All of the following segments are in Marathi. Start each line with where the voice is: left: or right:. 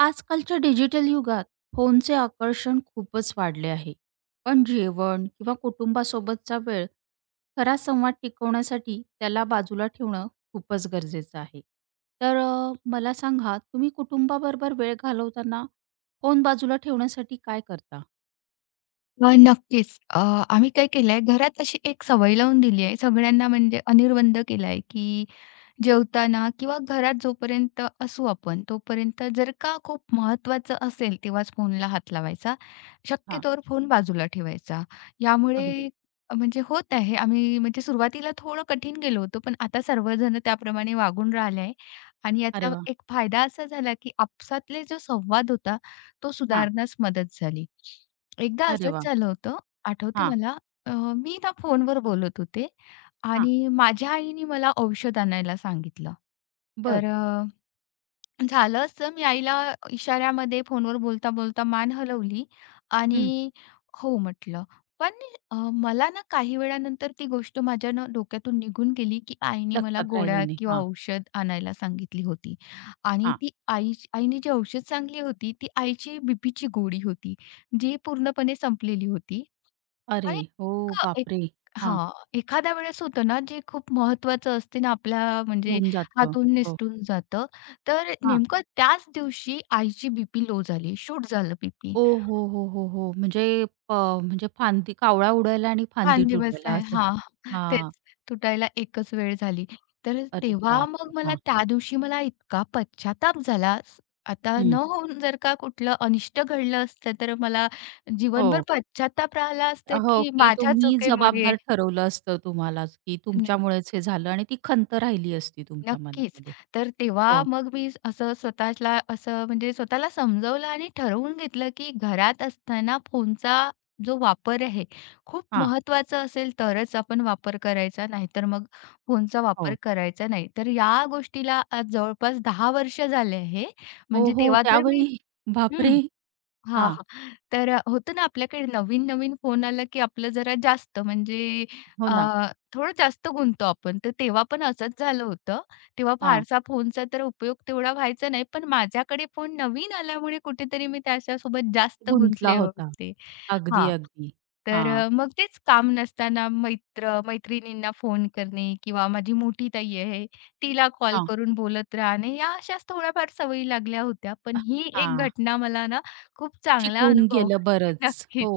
right: आजकालच्या डिजिटल युगात फोनचे आकर्षण खूपच वाढले आहे. पण जेवण किंवा कुटुंबासोबतचा वेळ, खरा संवाद टिकवण्यासाठी त्याला बाजूला ठेवणं खूपच गरजेचं आहे. तर मला सांगा, तुम्ही कुटुंबाबरोबर वेळ घालवताना फोन बाजूला ठेवण्यासाठी काय करता?
left: नक्कीच. आम्ही काय केलंय घरात अशी एक सवय लावून दिली आहे सगळ्यांना म्हणजे अनिर्बंध केलाय, की जेवताना किंवा घरात जोपर्यंत असू आपण तोपर्यंत जर का खूप महत्त्वाचं असेल तेव्हाच फोनला हात लावायचा.
right: हां,
left: शक्यतोवर फोन बाजूला ठेवायचा.
right: अगदी.
left: यामुळे म्हणजे होत आहे. आम्ही म्हणजे सुरुवातीला थोडं कठीण गेलो होतो, पण आता सर्वजण त्याप्रमाणे वागून राहिले आहे आणि
right: अरे
left: याचा
right: वाह!
left: एक फायदा असा झाला, की आपसातले जो संवाद होता तो
right: हां,
left: सुधारण्यास मदत झाली. एकदा
right: अरे वाह!
left: असंच झालं होतं, आठवते
right: हां,
left: मला. मी ना फोनवर बोलत होते
right: हां.
left: आणि माझ्या आईने मला औषध आणायला सांगितलं.
right: बरं.
left: तर झालं असं, मी आईला इशाऱ्यामध्ये फोनवर बोलता-बोलता मान हलवली
right: हं.
left: आणि हो म्हटलं. पण मला ना काही वेळानंतर ती गोष्ट माझ्या ना डोक्यातून निघून गेली, की आईने मला
right: लक्षात
left: गोळ्या
right: राहिलं नाही.
left: किंवा
right: हां,
left: औषध आणायला सांगितली होती आणि
right: हां.
left: ती आईने जी औषध सांगली होती, ती आईची बीपीची गोळी होती, जी पूर्णपणे संपलेली होती.
right: अरे!
left: आणि
right: हो,
left: नेमकं एक
right: बापरे! हां,
left: हां, एखाद्या वेळेस होतं ना, जे खूप महत्त्वाचं असते ना, आपल्या म्हणजे
right: होऊन जातं.
left: हातून
right: हो.
left: निसटून जातं. तर नेमकं त्याच दिवशी आईची बीपी लो झाली, शूट झालं बीपी.
right: ओ हो, हो, हो, हो. म्हणजे फांदी कावळा उडायला आणि फांदी
left: खांदेबस
right: तुटायला
left: आहे
right: असं.
left: हां, तेच
right: हां.
left: तुटायला एकच वेळ झाली. तर
right: अरे
left: तेव्हा मग
right: बापरे!
left: मला
right: हां.
left: त्या दिवशी मला इतका पश्चाताप झाला. आता न
right: हं.
left: होऊन जर का कुठलं अनिष्ट घडलं असतं, तर मला जीवनभर
right: हो.
left: पश्चात्ताप राहिला असता,
right: हो,
left: की
right: की
left: माझ्या
right: तुम्ही
left: चुकीमुळे.
right: जबाबदार ठरवलं असतं तुम्हालाच, की तुमच्यामुळेच हे झालं आणि ती खंत राहिली असती तुमच्या
left: नक्कीच.
right: मनामध्ये.
left: तर तेव्हा
right: हो.
left: मग मी असं स्वतःला असं म्हणजे स्वतःला समजवलं आणि ठरवून घेतलं, की घरात असताना फोनचा जो वापर आहे, खूप
right: हां.
left: महत्वाचा असेल तरच आपण वापर करायचा, नाहीतर मग फोनचा वापर
right: हो.
left: करायचा नाही. तर या गोष्टीला आज जवळपास 10 वर्ष झाले आहे.
right: हो,
left: म्हणजे
right: हो.
left: तेव्हा तर मी
right: त्यावेळी बापरे!
left: हां,
right: हां.
left: हां. तर होतं ना आपल्याकडे नवीन-नवीन फोन आला, की आपलं जरा जास्त म्हणजे
right: हो
left: अ,
right: ना.
left: थोडं जास्त गुंततो आपण. तर तेव्हा पण असंच झालं होतं. तेव्हा
right: हां.
left: फारसा फोनचा तर उपयोग तेवढा व्हायचा नाही. पण माझ्याकडे फोन नवीन आल्यामुळे कुठेतरी मी त्याच्यासोबत जास्त
right: गुंतला
left: गुंतले
right: होता.
left: होते.
right: अगदी,
left: हां.
right: अगदी.
left: तर
right: हां.
left: मग तेच काम नसताना मित्र-मैत्रिणींना फोन करणे किंवा माझी मोठी ताई आहे, तिला कॉल
right: हां.
left: करून बोलत राहणे, या अशाच थोड्याफार सवयी लागल्या होत्या. पण ही एक
right: हां.
left: घटना मला ना खूप चांगला
right: शिकून
left: अनुभव.
right: गेलं बरंच.
left: नक्कीच.
right: हो.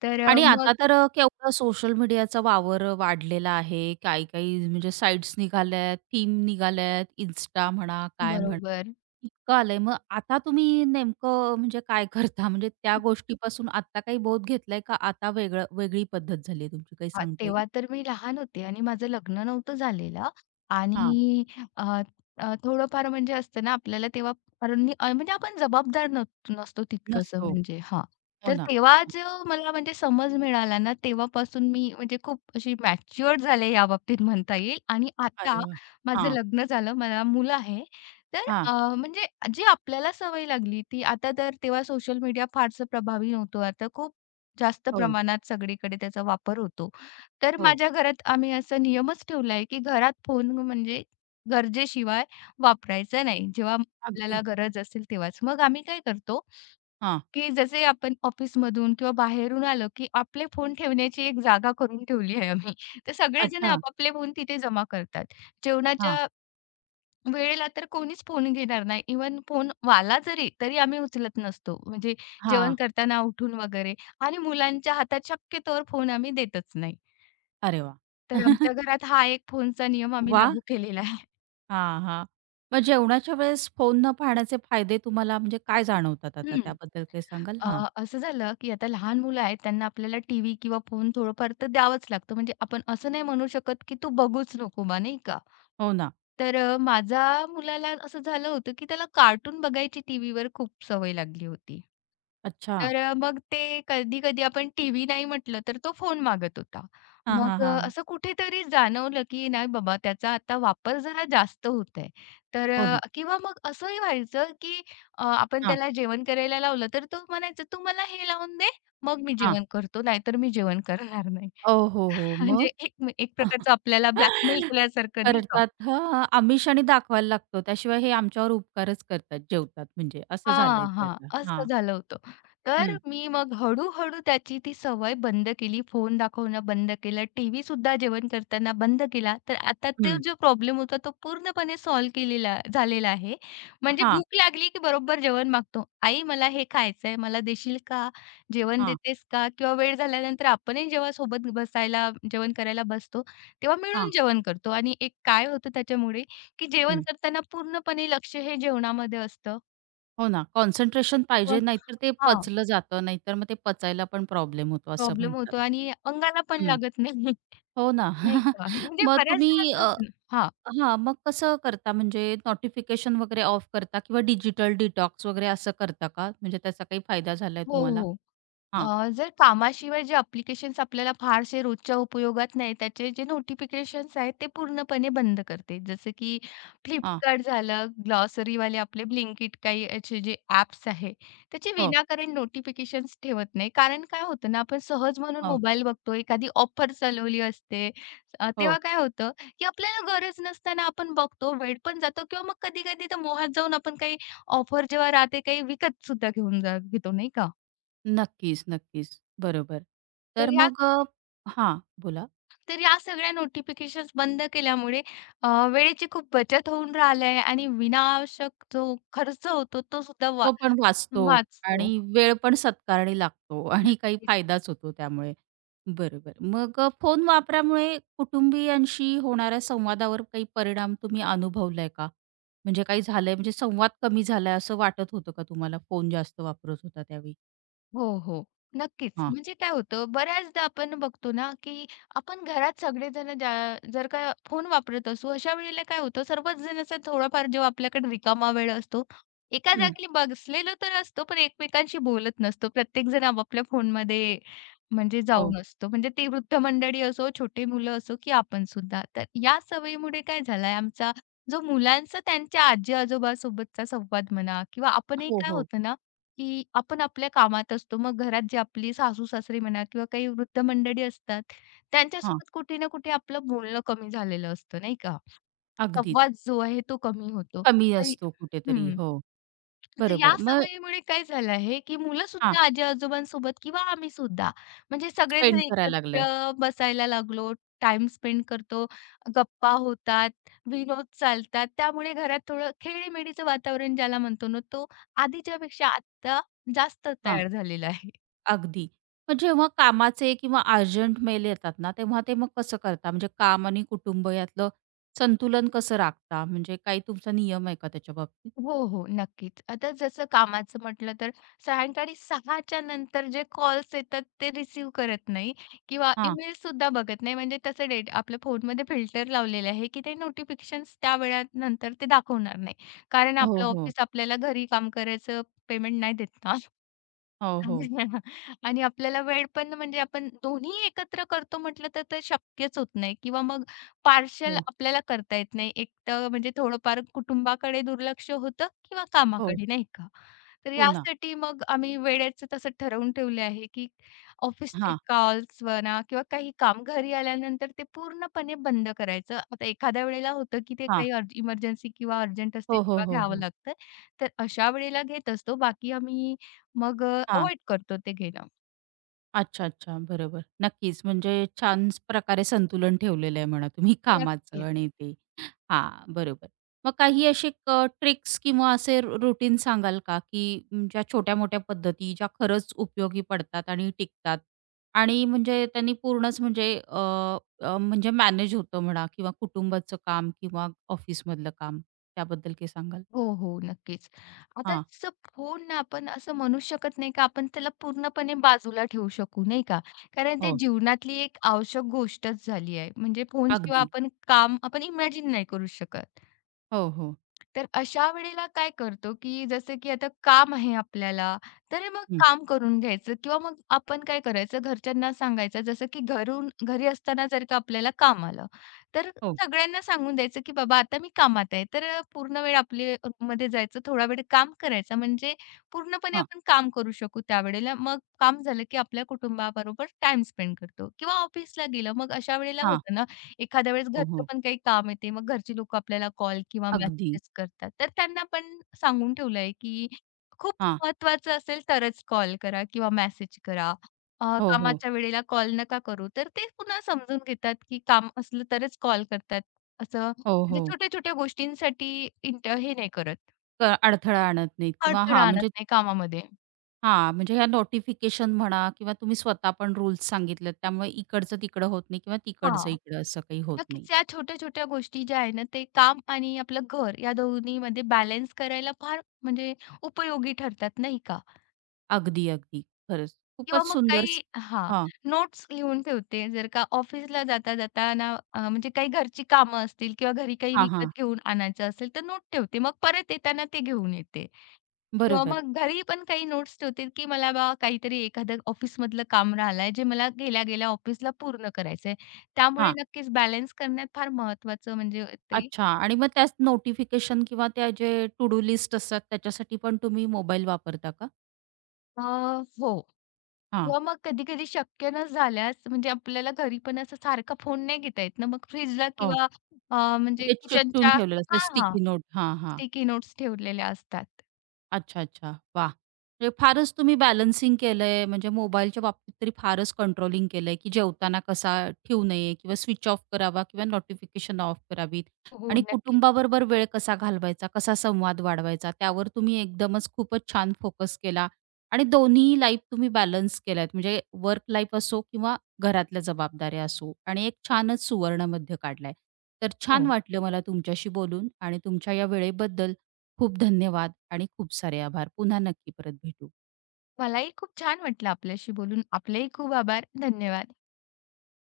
left: तर
right: आणि
left: मग
right: आता तर केवढा सोशल मीडियाचा वावर वाढलेला आहे. काही-काही म्हणजे साइट्स निघाल्यात, थीम निघाल्यात, Insta म्हणा, काय म्हणा,
left: बरोबर.
right: इतकं आलंय. मग आता तुम्ही नेमकं म्हणजे काय करता? म्हणजे त्या गोष्टीपासून आता काही बोध घेतलाय का आता वेगळं वेगळी पद्धत झाली आहे तुमची? काही
left: हां,
right: सांगता येईल?
left: तेव्हा तर मी लहान होते आणि माझं लग्न नव्हतं झालेलं हं.
right: हां,
left: आणि अ, अ, थोडंफार म्हणजे असतं ना आपल्याला तेव्हा कारण म्हणजे आपण जबाबदार नसतो तितकंसं
right: नसतो.
left: म्हणजे हां.
right: हो
left: तर
right: ना.
left: तेव्हा जो मला म्हणजे समज मिळाला ना, तेव्हापासून मी म्हणजे खूप अशी मॅच्युअर्ड झाले याबाबतीत म्हणता येईल आणि
right: अरे
left: आता
right: वाह!
left: माझं
right: हां,
left: लग्न झालं, मला मुलं आहे. तर
right: हां.
left: म्हणजे जी आपल्याला सवय लागली ती आता तर तेव्हा सोशल मीडिया फारसं प्रभावी नव्हतो. आता खूप जास्त
right: हो,
left: प्रमाणात सगळीकडे त्याचा वापर होतो. तर
right: हो.
left: माझ्या घरात आम्ही असा नियमच ठेवला आहे, की घरात फोन म्हणजे गरजेशिवाय वापरायचा नाही. जेव्हा आपल्याला
right: अगदी.
left: गरज असेल तेव्हाच. मग आम्ही काय करतो,
right: हां.
left: की जसे आपण ऑफिसमधून किंवा बाहेरून आलो, की आपले फोन ठेवण्याची एक जागा करून ठेवली आहे आम्ही. तर सगळेजण
right: अच्छा.
left: आपापले फोन तिथे जमा करतात.
right: हां,
left: जेवणाच्या वेळेला तर कोणीच फोन घेणार नाही. इव्हन फोन वाला जरी, तरी आम्ही उचलत नसतो. म्हणजे
right: हां.
left: जेवण करताना उठून वगैरे आणि मुलांच्या हातात शक्यतोवर फोन आम्ही देतच नाही.
right: अरे वाह!
left: तर
right: वाह!
left: आमच्या घरात हा एक फोनचा नियम आम्ही लागू केलेला आहे.
right: हां, हां. मग जेवणाच्या वेळेस फोन न पाहण्याचे फायदे तुम्हाला म्हणजे काय जाणवतात आता
left: हं.
right: त्याबद्दल काही सांगाल?
left: अ,
right: हां.
left: असं झालं, की आता लहान मुलं आहेत त्यांना आपल्याला टीव्ही किंवा फोन थोडंफार तर द्यावंच लागतं. म्हणजे आपण असं नाही म्हणू शकत, की तू बघूच नको बा, नाही का?
right: हो ना.
left: तर माझ्या मुलाला असं झालं होतं, की त्याला कार्टून बघायची टीव्हीवर खूप सवय लागली होती.
right: अच्छा.
left: तर मग ते कधी-कधी आपण टीव्ही नाही म्हटलं, तर तो फोन मागत होता.
right: हां, हां,
left: मग
right: हां.
left: असं कुठेतरी जाणवलं, की नाही बाबा त्याचा आता वापर जरा जास्त होत आहे. तर
right: हो ना.
left: किंवा मग असंही व्हायचं, की आपण
right: हां,
left: त्याला जेवण करायला लावलं, तर तो म्हणायचा, "तू मला हे लावून दे, मग मी
right: हां.
left: जेवण करतो, नाहीतर मी जेवण करणार नाही."
right: ओ हो, हो. मग?
left: म्हणजे एक एक प्रकारचं आपल्याला ब्लॅकमेल केल्यासारखं, नाही का?
right: करतात. हां, आमिष आणि दाखवायला लागतो. त्याशिवाय हे आमच्यावर उपकारच करतात जेवतात म्हणजे असं झालंय
left: हां,
right: ते
left: हां.
right: आता.
left: असं
right: हां.
left: झालं होतं. तर
right: हं,
left: मी मग हळू-हळू त्याची ती सवय बंद केली. फोन दाखवणं बंद केलं. टीव्हीसुद्धा जेवण करताना बंद केला. तर आता तो
right: हं.
left: जो प्रॉब्लेम होता तो पूर्णपणे सॉल्व्ह केलेला झालेला आहे. म्हणजे
right: हां,
left: भूक लागली की बरोबर जेवण मागतो. "आई मला हे खायचंय, मला देशील का? जेवण
right: हां,
left: देतेस का?" किंवा वेळ झाल्यानंतर आपणही जेव्हा सोबत बसायला जेवण करायला बसतो, तेव्हा
right: हां.
left: मिळून जेवण करतो आणि एक काय होतं त्याच्यामुळे, की जेवण
right: हं.
left: करताना पूर्णपणे लक्ष हे जेवणामध्ये असतं.
right: हो ना. कॉन्सन्ट्रेशन
left: हो
right: पाहिजे नाहीतर ते
left: हां,
right: पचलं जातं. नाहीतर मग ते पचायला पण प्रॉब्लेम होतो असं
left: प्रॉब्लेम
right: म्हणतात.
left: होतो आणि अंगाला पण लागत नाही,
right: हो ना.
left: नाही का? म्हणजे
right: मग
left: बऱ्याचदा
right: तुम्ही
left: असं होतं ना हां.
right: हां, मग कसं करता म्हणजे नोटिफिकेशन वगैरे ऑफ करता किंवा डिजिटल डिटॉक्स वगैरे असं करता का? म्हणजे त्याचा काही फायदा झालाय
left: हो,
right: तुम्हाला?
left: हो.
right: हां,
left: जर कामाशिवाय जे ॲप्लिकेशन्स आपल्याला फारसे रोजच्या उपयोगात नाही, त्याचे जे नोटिफिकेशन्स आहेत ते पूर्णपणे बंद करते. जसं की
right: हां.
left: Flipkart झालं, ग्लॉसरीवाले आपले Blinkit काही याचे जे ॲप्स आहे, त्याचे
right: हो,
left: विनाकारण नोटिफिकेशन्स ठेवत नाही. कारण काय होतं ना, आपण सहज म्हणून
right: हो,
left: मोबाईल बघतो, एखादी ऑफर चालवली असते.
right: हो.
left: तेव्हा काय होतं, की आपल्याला गरज नसताना आपण बघतो, वेळ पण जातो किंवा मग कधी-कधी तर मोहात जाऊन आपण काही ऑफर जेव्हा राहते, काही विकतसुद्धा घेऊन जा घेतो, नाही का?
right: नक्कीच, नक्कीच. बरोबर.
left: तर
right: तर
left: ह्या
right: मग हां, बोला.
left: तर या सगळ्या नोटिफिकेशन्स बंद केल्यामुळे अ, वेळेची खूप बचत होऊन राहिली आहे आणि विनावश्यक जो खर्च होतो तो सुद्धा
right: तो पण वाचतो
left: वाचतो.
right: आणि वेळ पण सत्कारणी लागतो आणि काही
left: नक्कीच.
right: फायदाच होतो त्यामुळे. बरोबर. मग फोन वापरामुळे कुटुंबियांशी होणाऱ्या संवादावर काही परिणाम तुम्ही अनुभवलाय का? म्हणजे काही झालंय म्हणजे संवाद कमी झालाय असं वाटत होतं का तुम्हाला फोन जास्त वापरत होता त्यावेळी?
left: हो, हो. नक्कीच.
right: हां.
left: म्हणजे काय होतं बऱ्याचदा आपण बघतो ना, की आपण घरात सगळेजण ज्या जर का फोन वापरत असू, अशा वेळेला काय होतं सर्वच जण असा थोडाफार जेव्हा आपल्याकडे रिकामा वेळ असतो, एका
right: हं.
left: जागी बसलेलो तर असतो, पण एकमेकांशी बोलत नसतो. प्रत्येकजण आपापल्या फोनमध्ये म्हणजे
right: हो.
left: जाऊन असतो. म्हणजे ती वृद्ध मंडळी असो, छोटी मुलं असो, की आपण सुद्धा. तर या सवयीमुळे काय झालाय आमचा जो मुलांचा त्यांच्या आजी-आजोबासोबतचा संवाद म्हणा किंवा आपणही
right: हो,
left: काय
right: हो.
left: होतं ना, की आपण आपल्या कामात असतो. मग घरात जी आपली सासू-सासरे म्हणा किंवा काही वृद्ध मंडळी असतात,
right: हां.
left: त्यांच्यासोबत कुठे ना कुठे आपलं बोलणं कमी झालेलं असतं, नाही का?
right: अगदीच.
left: संवाद जो आहे तो कमी होतो.
right: कमी
left: तरी
right: असतो कुठेतरी.
left: हं.
right: हो.
left: तर या
right: बरोबर. मग
left: सवयीमुळे काय झालं आहे, की
right: हां.
left: मुलंसुद्धा आजी-आजोबांसोबत किंवा आम्हीसुद्धा म्हणजे सगळेजण
right: स्पेंड करायला लागलाय.
left: एकत्र बसायला लागलो, टाइम स्पेंड करतो, गप्पा होतात, विनोद चालतात. त्यामुळे घरात थोडं खेळीमेळीचं वातावरण ज्याला म्हणतो ना, तो आधीच्यापेक्षा आत्ता जास्त
right: हां.
left: तयार झालेला आहे.
right: अगदी. मग जेव्हा कामाचे किंवा अर्जंट मेल येतात ना, तेव्हा ते मग कसं करता? म्हणजे काम आणि कुटुंब यातलं संतुलन कसं राखता? म्हणजे काही तुमचा नियम आहे का त्याच्या बाबतीत?
left: हो, हो. नक्कीच. आता जसं कामाचं म्हटलं तर सायंकाळी 6च्या नंतर जे कॉल्स येतात ते रिसीव करत नाही किंवा
right: हां.
left: ईमेल सुद्धा बघत नाही. म्हणजे तसं डेट आपल्या फोनमध्ये फिल्टर लावलेले आहे, की ते नोटिफिकेशन्स त्या वेळानंतर ते दाखवणार नाही. कारण
right: हो,
left: आपलं
right: हो.
left: ऑफिस आपल्याला घरी काम करायचं पेमेंट नाही देत ना.
right: हो, हो.
left: आणि आपल्याला वेळ पण म्हणजे आपण दोन्ही एकत्र करतो म्हटलं तर ते शक्यच होत नाही किंवा मग पार्शल
right: हो,
left: आपल्याला करता येत नाही. एक तर म्हणजे थोडंफार कुटुंबाकडे दुर्लक्ष होतं किंवा
right: हो.
left: कामाकडे, नाही का? तर
right: हो ना.
left: यासाठी मग आम्ही वेळेचं तसं ठरवून ठेवले आहे, की ऑफिसचे
right: हां,
left: कॉल्स म्हणा किंवा काही काम घरी आल्यानंतर ते पूर्णपणे बंद करायचं. आता एखाद्या वेळेला होतं, की ते
right: हां.
left: काही इमर्जन्सी किंवा अर्जंट असते
right: हो, हो,
left: तेव्हा
right: हो,
left: घ्यावं
right: हो.
left: लागतं. तर अशा वेळेला घेत असतो. बाकी आम्ही मग
right: हां.
left: अव्हॉइड करतो ते घेणं.
right: अच्छा, अच्छा. बरोबर. नक्कीच. म्हणजे छान प्रकारे संतुलन ठेवलेलं आहे म्हणा तुम्ही कामाचं
left: नक्कीच.
right: आणि ते हां, बरोबर. मग काही असे ट्रिक्स किंवा असे रूटीन सांगाल का, की ज्या छोट्या-मोठ्या पद्धती ज्या खरंच उपयोगी पडतात आणि टिकतात आणि म्हणजे त्यांनी पूर्णच म्हणजे मॅनेज होतं म्हणा किंवा कुटुंबाचं काम किंवा ऑफिसमधलं काम त्याबद्दल काही सांगाल?
left: हो, हो. नक्कीच. आता
right: हां.
left: जसं फोन ना आपण असं म्हणू शकत नाही का आपण त्याला पूर्णपणे बाजूला ठेवू शकू, नाही का? कारण ते
right: हो,
left: जीवनातली एक आवश्यक गोष्टच झाली आहे. म्हणजे फोनशिवाय
right: अगदी.
left: आपण काम आपण इमॅजिन नाही करू शकत.
right: हो, हो.
left: तर अशा वेळेला काय करतो, की जसं की आता काम आहे आपल्याला, तर मग
right: हं.
left: काम करून घ्यायचं किंवा मग आपण काय करायचं घरच्यांना सांगायचं जसं की घरून घरी असताना जर का आपल्याला काम आलं, तर
right: हो.
left: सगळ्यांना सांगून द्यायचं की बाबा आता मी कामात आहे. तर पूर्ण वेळ आपले रूममध्ये जायचं, थोडा वेळ काम करायचं म्हणजे पूर्णपणे
right: हां,
left: आपण काम करू शकू त्यावेळेला. मग काम झालं की आपल्या कुटुंबाबरोबर टाईम स्पेंड करतो किंवा ऑफिसला गेलं. मग अशा वेळेला
right: हां.
left: होतं ना, एखाद्या वेळेस
right: हो,
left: घरचं
right: हो.
left: पण काही काम येते, मग घरची लोकं आपल्याला कॉल किंवा
right: अगदी.
left: मेसेजेस करतात. तर त्यांना पण सांगून ठेवलं आहे, की खूप
right: हां.
left: महत्त्वाचं असेल तरच कॉल करा किंवा मेसेज करा.
right: हो, हो.
left: कामाच्या वेळेला कॉल नका करू. तर ते पुन्हा समजून घेतात, की काम असलं तरच कॉल करतात. असं
right: हो, हो.
left: म्हणजे छोट्या-छोट्या गोष्टींसाठी हे नाही करत.
right: अडथळा आणत नाहीत किंवा
left: अडथळा
right: हां,
left: आणत
right: म्हणजे
left: नाही कामामध्ये.
right: हां, म्हणजे ह्या नोटिफिकेशन म्हणा किंवा तुम्ही स्वतः पण रूल्स सांगितलेत त्यामुळे इकडचं तिकडं होत नाही किंवा तिकडचं
left: हां.
right: इकडं असं काही होत नाही.
left: नक्कीच या छोट्या-छोट्या गोष्टी ज्या आहे ना, ते काम आणि आपलं घर या दोन्हीमध्ये बॅलन्स करायला फार म्हणजे उपयोगी ठरतात नाही का?
right: अगदी, अगदी. खरंच.
left: किंवा
right: खूपच
left: मग
right: सुंदर
left: काही
right: स
left: हां,
right: हां.
left: नोट्स लिहून ठेवते. जर का ऑफिसला जाता-जाताना म्हणजे काही घरची कामं असतील किंवा घरी काही
right: हां,
left: विकत
right: हां.
left: घेऊन आणायचं असेल, तर नोट ठेवते. मग परत येताना ते घेऊन येते. किंवा
right: बरोबर.
left: मग घरी पण काही नोट्स ठेवते, की मला बा काहीतरी एखादं ऑफिसमधलं काम राहिलंय, जे मला गेल्या-गेल्या ऑफिसला पूर्ण करायचंय. त्यामुळे
right: हां.
left: नक्कीच बॅलन्स करण्यात फार महत्त्वाचं म्हणजे ते
right: अच्छा आणि मग त्याच नोटिफिकेशन किंवा त्या जे टू डू लिस्ट असतात त्याच्यासाठी पण तुम्ही मोबाईल वापरता का?
left: अ, हो.
right: हां.
left: किंवा मग कधी-कधी शक्य न झाल्यास म्हणजे आपल्याला घरी पण असं सारखा फोन नाही घेता येत ना, मग फ्रिजला
right: हो.
left: किंवा
right: की
left: म्हणजे
right: ते चिकटून
left: किचनच्या
right: ठेवलेलं असतं
left: हां, हां.
right: Sticky note. हां, हां.
left: स्टिकी नोट्स ठेवलेल्या असतात.
right: अच्छा, अच्छा. वाह! म्हणजे फारच तुम्ही बॅलन्सिंग केलंय, म्हणजे मोबाईलच्या बाबतीत तरी फारच कंट्रोलिंग केलंय, की जेवताना कसा ठेवू नये किंवा स्विच ऑफ करावा किंवा नोटिफिकेशन ऑफ करावीत
left: हो,
right: आणि
left: नक्कीच.
right: कुटुंबाबरोबर वेळ कसा घालवायचा, कसा संवाद वाढवायचा, त्यावर तुम्ही एकदमच खूपच छान फोकस केला आणि दोन्ही लाईफ तुम्ही बॅलन्स केल्यात. म्हणजे वर्क लाईफ असो किंवा घरातल्या जबाबदाऱ्या असो आणि एक छानच सुवर्णमध्य काढलाय. तर छान
left: हो.
right: वाटलं मला तुमच्याशी बोलून आणि तुमच्या या वेळेबद्दल खूप धन्यवाद आणि खूप सारे आभार. पुन्हा नक्की परत भेटू.
left: मलाही खूप छान वाटलं आपल्याशी बोलून. आपलेही खूप आभार. धन्यवाद.